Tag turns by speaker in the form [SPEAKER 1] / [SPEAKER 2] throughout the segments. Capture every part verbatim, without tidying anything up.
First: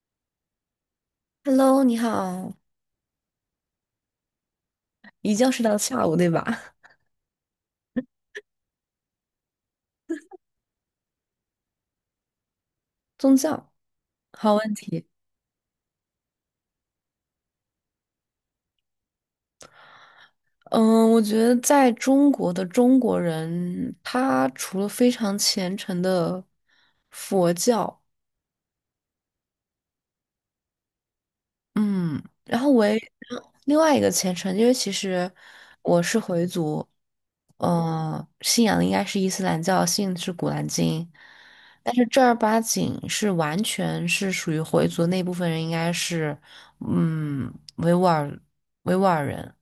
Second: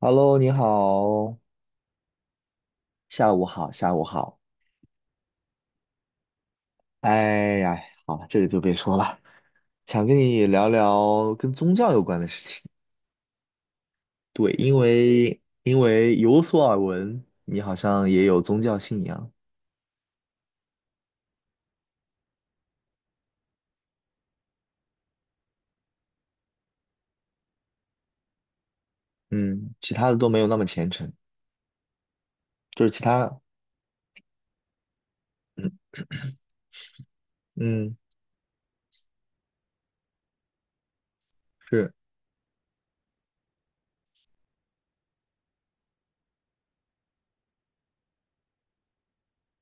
[SPEAKER 1] Hello，你好，
[SPEAKER 2] Hello，你好，
[SPEAKER 1] 下午好，下午好。
[SPEAKER 2] 一觉睡到下午，对吧？
[SPEAKER 1] 哎呀，好了，这个就别说了，想跟你聊聊跟宗教有关的事情。
[SPEAKER 2] 宗教，
[SPEAKER 1] 对，
[SPEAKER 2] 好问
[SPEAKER 1] 因
[SPEAKER 2] 题。
[SPEAKER 1] 为因为有所耳闻，你好像也有宗教信仰，
[SPEAKER 2] 嗯，我觉得在中国的中国人，他除了非常虔诚的佛教，
[SPEAKER 1] 嗯，其他的都没有那么虔诚，
[SPEAKER 2] 嗯然后我
[SPEAKER 1] 就是
[SPEAKER 2] 也
[SPEAKER 1] 其他，
[SPEAKER 2] 另外一个虔诚，因为其实
[SPEAKER 1] 嗯
[SPEAKER 2] 我是回族，
[SPEAKER 1] 嗯，
[SPEAKER 2] 呃，信仰的应该是伊斯兰教，信的是《古兰经》，
[SPEAKER 1] 是，
[SPEAKER 2] 但是正儿八经是完全是属于回族那部分人，应该是嗯维吾尔维吾尔人，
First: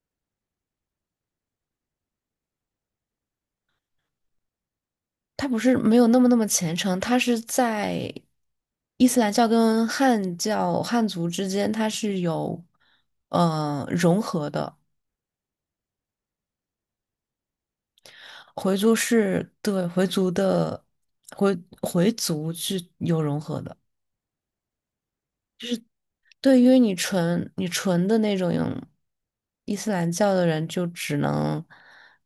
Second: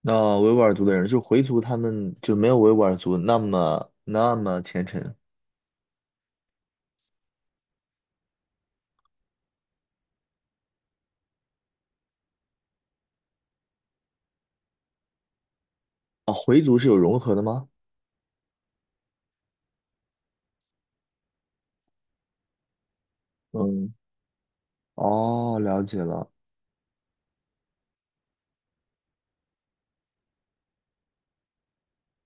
[SPEAKER 1] 那维吾尔族的人，就回族，他们就没有维吾尔族那么那么虔诚
[SPEAKER 2] 他不是没有那么那么虔诚，他是在伊斯兰教跟汉教汉族之间，他是有呃融合的。
[SPEAKER 1] 啊。回族是有融合的吗？
[SPEAKER 2] 回族是对回族的回回族是有融合的，
[SPEAKER 1] 嗯，哦，了解了。
[SPEAKER 2] 对因为你纯你纯的那种伊斯兰教的人，就只能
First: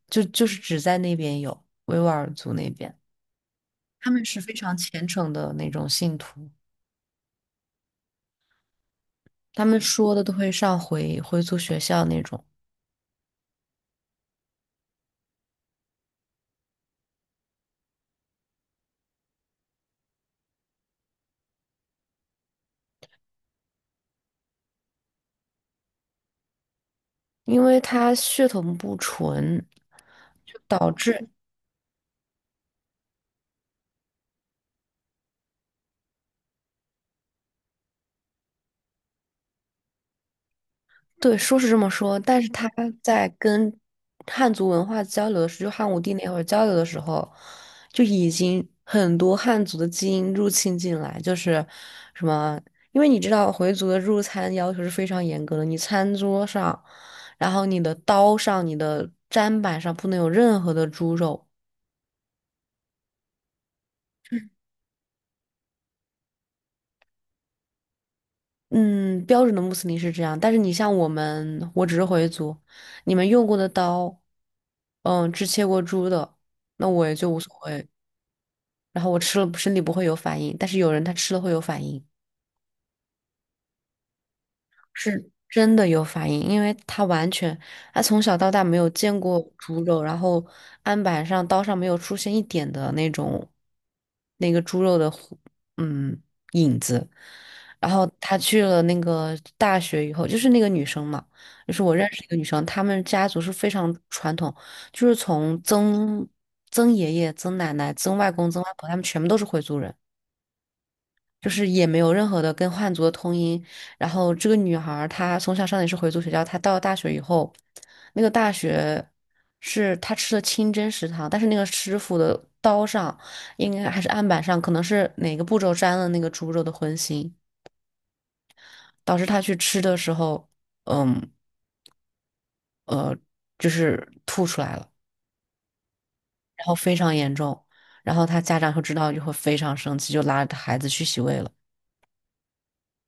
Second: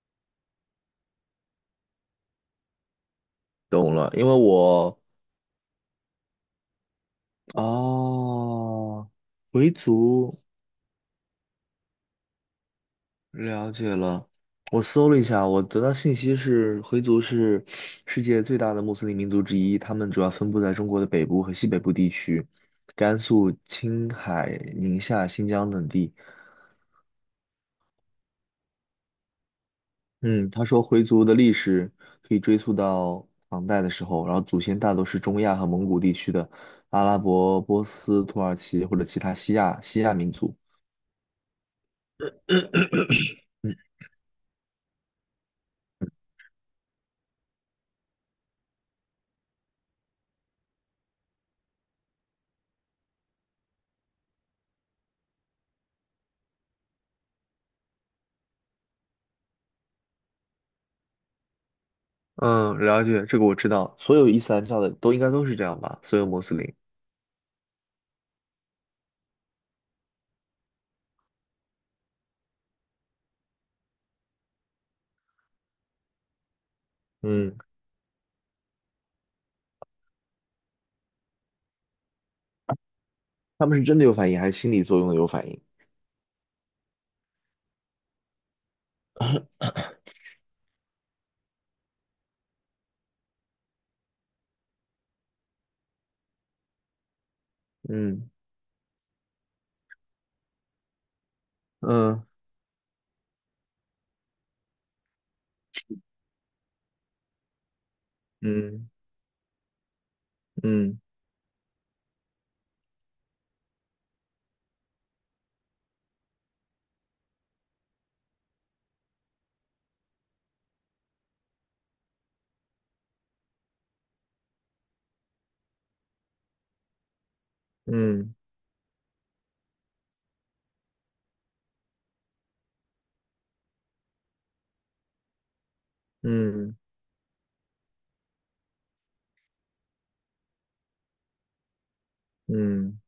[SPEAKER 2] 就就是只在那边有维吾尔族那边，
[SPEAKER 1] 懂
[SPEAKER 2] 他
[SPEAKER 1] 了，
[SPEAKER 2] 们
[SPEAKER 1] 因为
[SPEAKER 2] 是非常
[SPEAKER 1] 我
[SPEAKER 2] 虔诚的那种信徒，
[SPEAKER 1] 哦，
[SPEAKER 2] 他
[SPEAKER 1] 回
[SPEAKER 2] 们说的都
[SPEAKER 1] 族
[SPEAKER 2] 会上回回族学校那种，
[SPEAKER 1] 了解了。我搜了一下，我得到信息是，回族是世界最大的穆斯林民族之一，他们主要分布在中国的北部和西北部地区，甘肃、青海、宁夏、新疆等地。
[SPEAKER 2] 因为他血统不纯，
[SPEAKER 1] 嗯，
[SPEAKER 2] 就
[SPEAKER 1] 他说
[SPEAKER 2] 导
[SPEAKER 1] 回族
[SPEAKER 2] 致
[SPEAKER 1] 的历史可以追溯到唐代的时候，然后祖先大多是中亚和蒙古地区的阿拉伯、波斯、土耳其或者其他西亚西亚民族。
[SPEAKER 2] 对，说是这么说，但是他在跟汉族文化交流的时候，就汉武帝那会儿交流的时候，就已经很多汉族的基因入侵进来，就是什么，因为你知道回族的入餐要求是非常严格的，你餐桌上，然后你的刀上、你的砧板上不能有任何的猪肉。
[SPEAKER 1] 嗯，了解，这个我知道，所有伊斯兰教的都应该都是这样吧？所有穆斯林，
[SPEAKER 2] 嗯，标准的穆斯林是这样，但是你像我们，我只是回族，你们用过的刀，嗯，只切过猪的，那我也就无所
[SPEAKER 1] 嗯
[SPEAKER 2] 谓。然后我吃了身体不会有反应，但是有人他吃了会有反应，
[SPEAKER 1] 他们是真的有反应，还是心理作用的有
[SPEAKER 2] 是，
[SPEAKER 1] 反应？
[SPEAKER 2] 真的有反应，因为他完全他从小到大没有见过猪肉，然后案板上刀上没有出现一点的那种那个猪肉的糊嗯影子，然后
[SPEAKER 1] 嗯
[SPEAKER 2] 他去了那个大学以后，就是那个女生嘛，就是我认识
[SPEAKER 1] 嗯，
[SPEAKER 2] 一个女生，她们家族是非常传统，就是从曾曾爷爷、曾奶奶、曾外公、曾外婆，
[SPEAKER 1] 嗯
[SPEAKER 2] 他们全部都是回族人。
[SPEAKER 1] 嗯
[SPEAKER 2] 就是也没有任何的跟汉族的通音。然后这个女孩儿她从小上的也是回族学校，她到了大学以后，那个大学是她吃的清真食堂，但是那个师傅的刀上应该还是案板上，可能是哪个步骤沾了那个猪肉的荤腥，
[SPEAKER 1] 嗯
[SPEAKER 2] 导致她去吃的时候，嗯呃，就是吐出来了，然后
[SPEAKER 1] 嗯
[SPEAKER 2] 非常严重。然后她家长就知道就会非常生气，就拉着孩子去洗胃了。
[SPEAKER 1] 嗯，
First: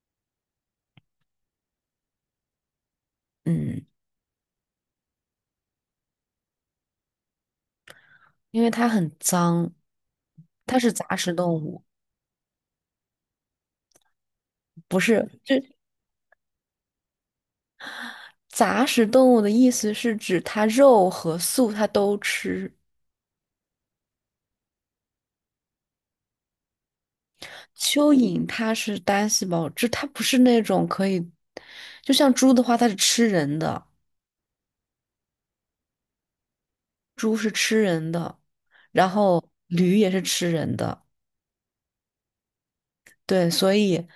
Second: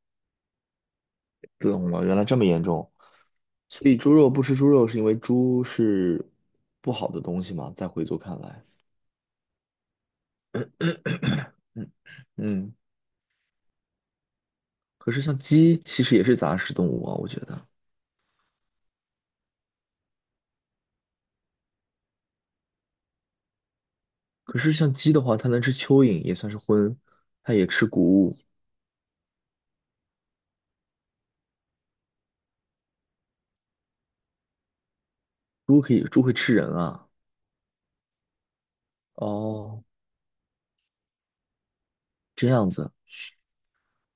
[SPEAKER 1] 懂了，原来这么严重。
[SPEAKER 2] 嗯。
[SPEAKER 1] 所以猪肉不吃猪肉是因为猪是不好的东西吗？在回族看
[SPEAKER 2] 因
[SPEAKER 1] 来，
[SPEAKER 2] 为它很脏，它是杂食动物，
[SPEAKER 1] 嗯嗯，
[SPEAKER 2] 不
[SPEAKER 1] 可是
[SPEAKER 2] 是，
[SPEAKER 1] 像
[SPEAKER 2] 就
[SPEAKER 1] 鸡其实也是杂食动物啊，我觉得。
[SPEAKER 2] 杂食动物的意思是指它肉和素它都吃。
[SPEAKER 1] 可是像鸡的话，它能吃蚯蚓，也算是荤，它也吃谷
[SPEAKER 2] 蚯
[SPEAKER 1] 物。
[SPEAKER 2] 蚓它是单细胞，就它不是那种可以，就像猪的话，它是吃人的，
[SPEAKER 1] 猪可以，猪会吃人啊。
[SPEAKER 2] 猪是吃人的，然后
[SPEAKER 1] 哦，
[SPEAKER 2] 驴也是吃人的，
[SPEAKER 1] 这样子，
[SPEAKER 2] 对，所以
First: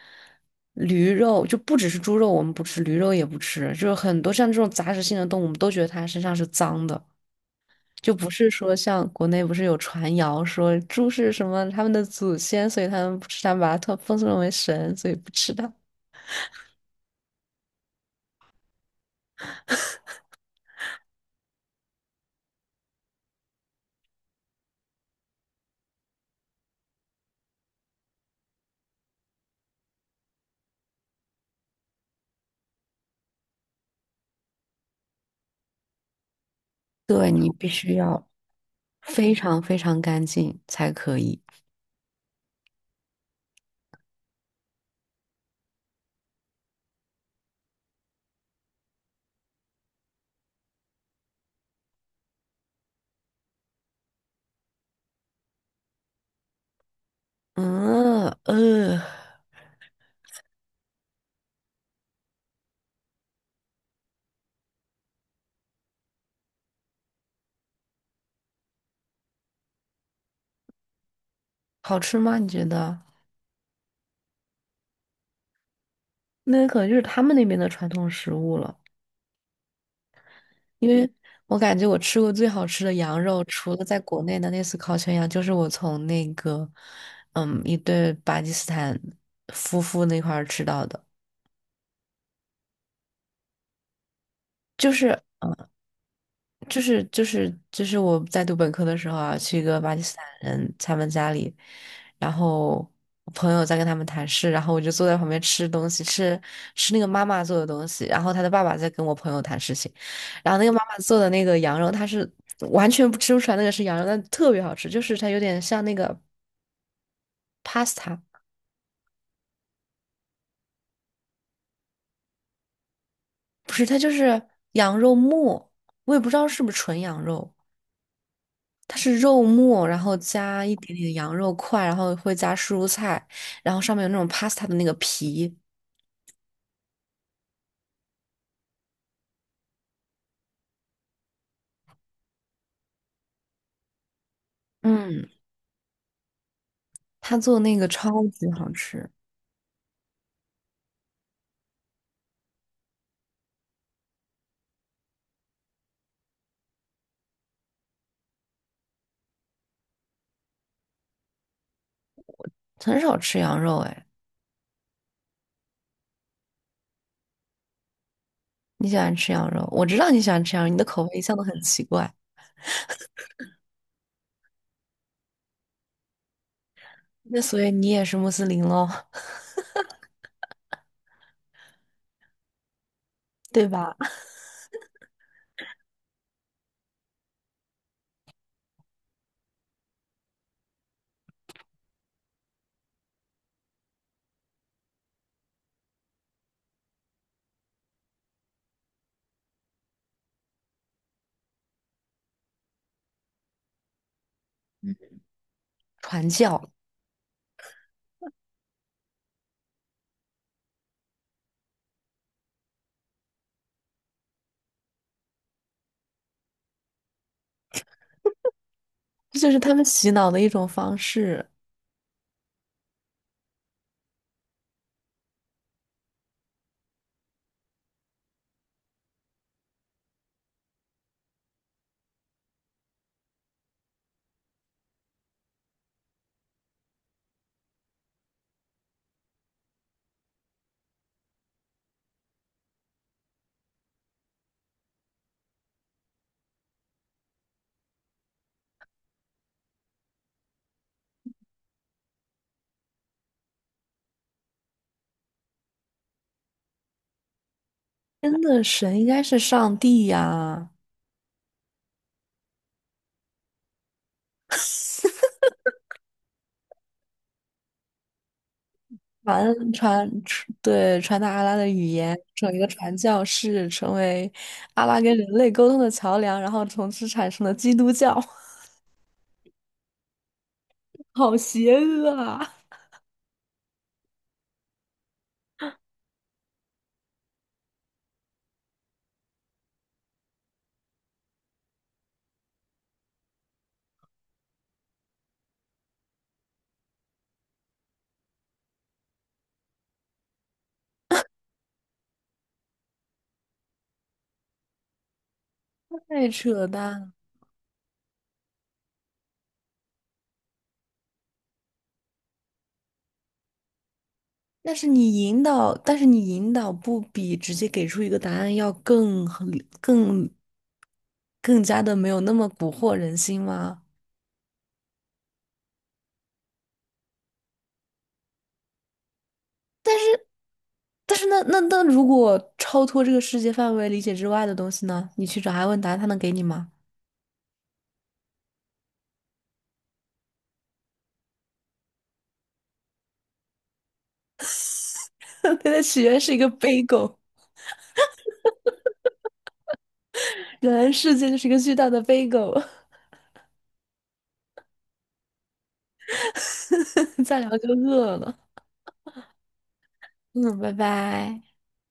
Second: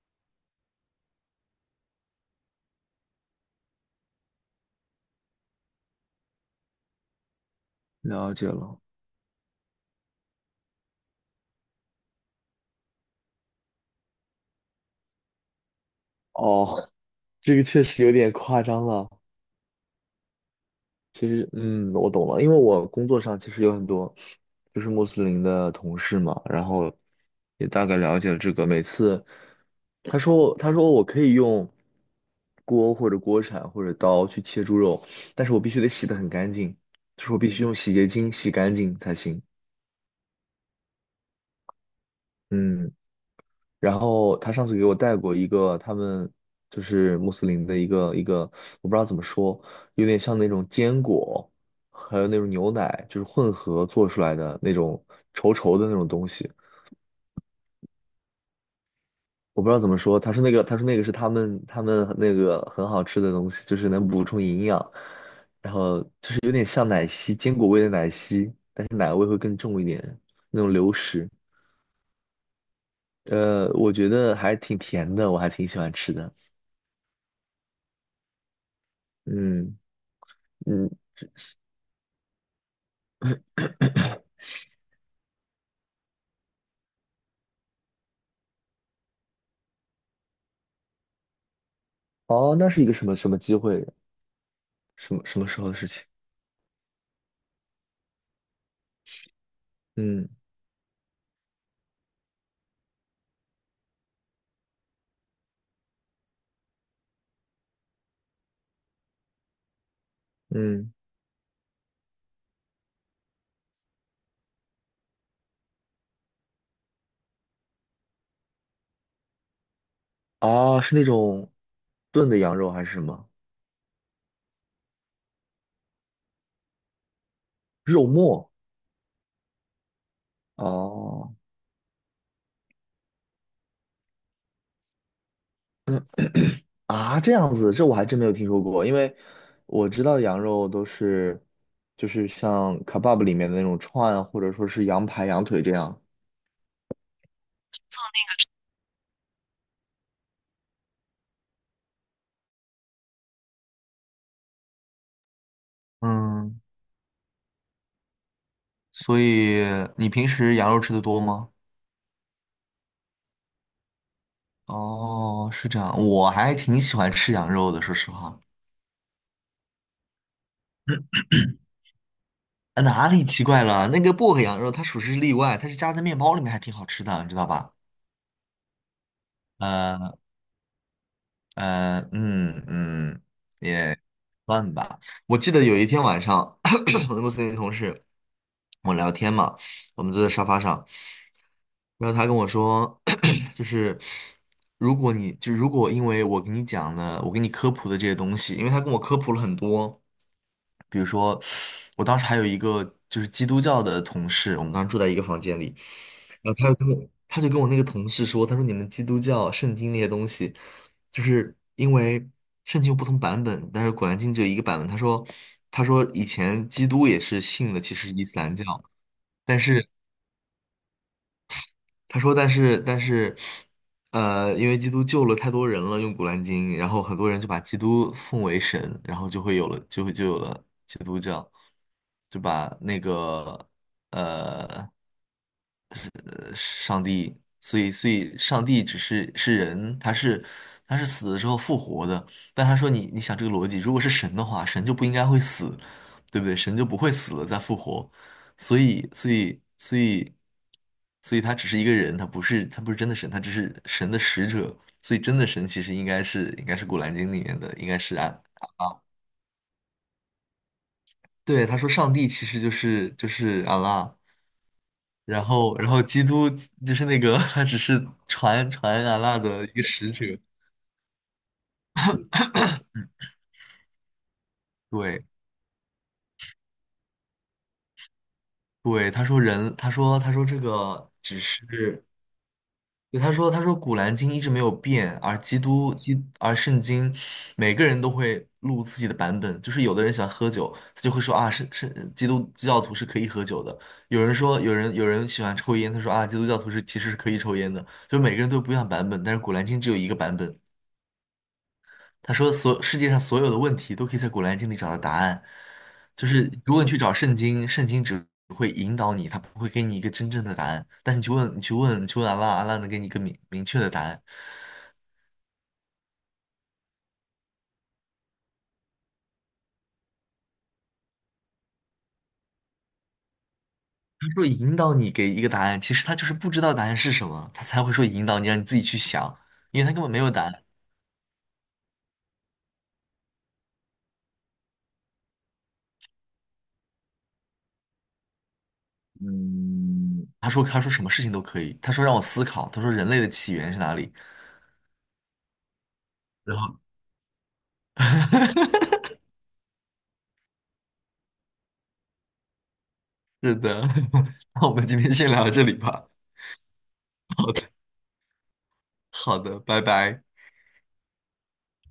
[SPEAKER 2] 驴肉就不只是猪肉，我们不吃，驴肉也不吃，就是很多像这种杂食性的动物，我们都觉得它身上是脏的。就不
[SPEAKER 1] 了解
[SPEAKER 2] 是说
[SPEAKER 1] 了。
[SPEAKER 2] 像国内不是有传谣说猪是什么他们的祖先，所以他们不吃它，把它特奉送为神，所以不吃它。
[SPEAKER 1] 哦，这个确实有点夸张了。其实，嗯，我懂了，因为我工作上其实有很多就是穆斯林的同事嘛，然后也大概了解了这个。每次他说他说我可以用锅或者锅铲或者刀去切猪肉，但是我必须得洗得很干净，就
[SPEAKER 2] 对，
[SPEAKER 1] 是我
[SPEAKER 2] 你
[SPEAKER 1] 必须
[SPEAKER 2] 必
[SPEAKER 1] 用洗
[SPEAKER 2] 须
[SPEAKER 1] 洁
[SPEAKER 2] 要
[SPEAKER 1] 精洗干净才
[SPEAKER 2] 非
[SPEAKER 1] 行。
[SPEAKER 2] 常非常干净才可以。
[SPEAKER 1] 嗯。然后他上次给我带过一个他们就是穆斯林的一个一个，我不知道怎么说，有点像那种坚果，还有那种牛奶，就是混合做出来的那种稠稠的那种东西。
[SPEAKER 2] 嗯呃，
[SPEAKER 1] 我不知道怎么说，他说那个，他说那个是他们他们那个很好吃的东西，就是能补充营养，然后就是有点像奶昔，坚果味的奶昔，但是奶味会更重一点，那种流食。
[SPEAKER 2] 好吃吗？你觉得？
[SPEAKER 1] 呃，我觉得还挺甜的，我还挺喜欢吃的。
[SPEAKER 2] 那可能就是他们那边的传统食物了，
[SPEAKER 1] 嗯。
[SPEAKER 2] 因
[SPEAKER 1] 嗯，
[SPEAKER 2] 为我感觉我吃过最好吃的羊肉，除了在国内的那次烤全羊，就是我从那个嗯一对巴基斯坦夫妇那块儿吃到的。
[SPEAKER 1] 哦，那是一个什么什么机会？
[SPEAKER 2] 就是
[SPEAKER 1] 什么什么时
[SPEAKER 2] 嗯，
[SPEAKER 1] 候的事情？
[SPEAKER 2] 就是就是就是我在读本科的时候啊，去一个巴基斯坦
[SPEAKER 1] 嗯
[SPEAKER 2] 人他们家里，然后我朋友在跟他们谈事，然后我就坐在旁边吃东西，吃吃那个妈妈做的东西，然后他的爸爸在跟我朋友谈事情，然后那个妈
[SPEAKER 1] 嗯，
[SPEAKER 2] 妈做的那个羊肉，它是完全不吃不出来那个是羊肉，但特别好吃，就是它有点像那个 pasta，
[SPEAKER 1] 啊，是那种炖的羊肉还是什么
[SPEAKER 2] 不是，它就是羊肉末，我也不知道是不是纯羊肉。
[SPEAKER 1] 肉末？
[SPEAKER 2] 它是肉末，然后加一点点
[SPEAKER 1] 哦，
[SPEAKER 2] 羊肉块，然后会加蔬菜，然后上面有那种 pasta 的那个皮。
[SPEAKER 1] 嗯啊，这样子，这我还真没有听说过，因为我知道的羊肉都是就是像 kebab 里面的那种串，或者说是羊排、
[SPEAKER 2] 嗯，
[SPEAKER 1] 羊腿这样。
[SPEAKER 2] 他做那个超级好吃，
[SPEAKER 1] 嗯，所以你平时羊肉吃的多吗？
[SPEAKER 2] 很少吃羊肉哎。
[SPEAKER 1] 哦，是这样，我还挺喜欢吃羊肉的，说实话。
[SPEAKER 2] 你喜欢吃羊肉？我知道你喜欢吃羊肉，你的口味一向都很奇怪。
[SPEAKER 1] 呃哪里奇怪了？那个薄荷羊肉它属实是例外，它是夹在面包里面，还挺好吃的，你知
[SPEAKER 2] 那
[SPEAKER 1] 道
[SPEAKER 2] 所以
[SPEAKER 1] 吧？
[SPEAKER 2] 你也是穆斯林喽，
[SPEAKER 1] 呃呃，嗯嗯，
[SPEAKER 2] 对吧？
[SPEAKER 1] 也 算吧。我记得有一天晚上，我的公司那个同事，我聊天嘛，我们坐在沙发上，然后他跟我说，就是如果你就如果因为我给你讲的，我给你科普的这些东西，因为他跟我科普了很多。比如说，我当时还有一个就是基督教的同事，我们当时住在一个房间里，
[SPEAKER 2] 传
[SPEAKER 1] 然后他
[SPEAKER 2] 教，
[SPEAKER 1] 就跟我，他就跟我那个同事说，他说你们基督教圣经那些东西，就是因为圣经有不同版本，但是《古兰经》只有一个版本。他说，他说以前基督也是信的，其实是伊斯兰教，
[SPEAKER 2] 这就
[SPEAKER 1] 但
[SPEAKER 2] 是他们
[SPEAKER 1] 是。
[SPEAKER 2] 洗脑的一种方式，
[SPEAKER 1] 他说，但是但是，呃，因为基督救了太多人了，用《古兰经》，然后很多人就把基督奉为神，然后就会有了，就会就有了基督教，就把那个呃上帝，所以所以上帝只是是人，他是他是死了之后复活的。但他说你你想这个逻辑，如果是神的话，神就不应该会死，对不对？神就不会死了再复活，所以所以所以所以他只是一个人，他不是他不是真的神，他只是神的使者。所以真的神其实应该是应该是《古兰经》里面的，应该是
[SPEAKER 2] 真
[SPEAKER 1] 安。
[SPEAKER 2] 的，神应该是上帝呀、
[SPEAKER 1] 对，他说上帝其实就是就是阿拉。然后然后基督就是那个 他只是传传安拉的
[SPEAKER 2] 传
[SPEAKER 1] 一个
[SPEAKER 2] 传
[SPEAKER 1] 使
[SPEAKER 2] 传
[SPEAKER 1] 者，
[SPEAKER 2] 对，传达阿拉的语言，成为一个传教士，成为阿拉跟
[SPEAKER 1] 对
[SPEAKER 2] 人类沟通的桥梁，然后从此产生了基督教，
[SPEAKER 1] 对，他说人，他说他说这个
[SPEAKER 2] 好
[SPEAKER 1] 只
[SPEAKER 2] 邪
[SPEAKER 1] 是，
[SPEAKER 2] 恶啊！
[SPEAKER 1] 对他说他说古兰经一直没有变，而基督基而圣经，每个人都会录自己的版本，就是有的人喜欢喝酒，他就会说啊，是是基督教徒是可以喝酒的，有人说有人有人喜欢抽烟，他说啊，基督教徒是其实是可以抽烟的，就是每个人都有不一样的版本，但是古兰经只有一个版本，他说所世界上所有的问题都可以在《古兰经》里找到答案，就
[SPEAKER 2] 太
[SPEAKER 1] 是
[SPEAKER 2] 扯
[SPEAKER 1] 如果你去
[SPEAKER 2] 淡了。
[SPEAKER 1] 找圣经，圣经只会引导你，他不会给你一个真正的答案。但是你去问，你去问，你去问阿拉，阿拉能给你一个明明确的答案。
[SPEAKER 2] 但是你引导，但是你引导不比直接给出一个答案要更合更更加的没有那么蛊惑人心吗？
[SPEAKER 1] 他说引导你给一个答案，其实他就是不知道答案是什么，他才会说引导你，让你自己去想，因为他根本没有答案。
[SPEAKER 2] 但是那那那如果超脱这个世界范围理解之外的东西呢？你去找他问答案他能给你吗？
[SPEAKER 1] 嗯，他说他说什么事情都可以，他说让我思考，他说人类的起源是哪里？
[SPEAKER 2] 他的起源是一个
[SPEAKER 1] 然后
[SPEAKER 2] b 狗。原来世界就是一个巨大的飞狗，
[SPEAKER 1] 是的，那我们今天先聊到这里吧。
[SPEAKER 2] 再聊
[SPEAKER 1] 好的，
[SPEAKER 2] 就饿了。
[SPEAKER 1] 好的，拜拜。
[SPEAKER 2] 嗯，拜拜。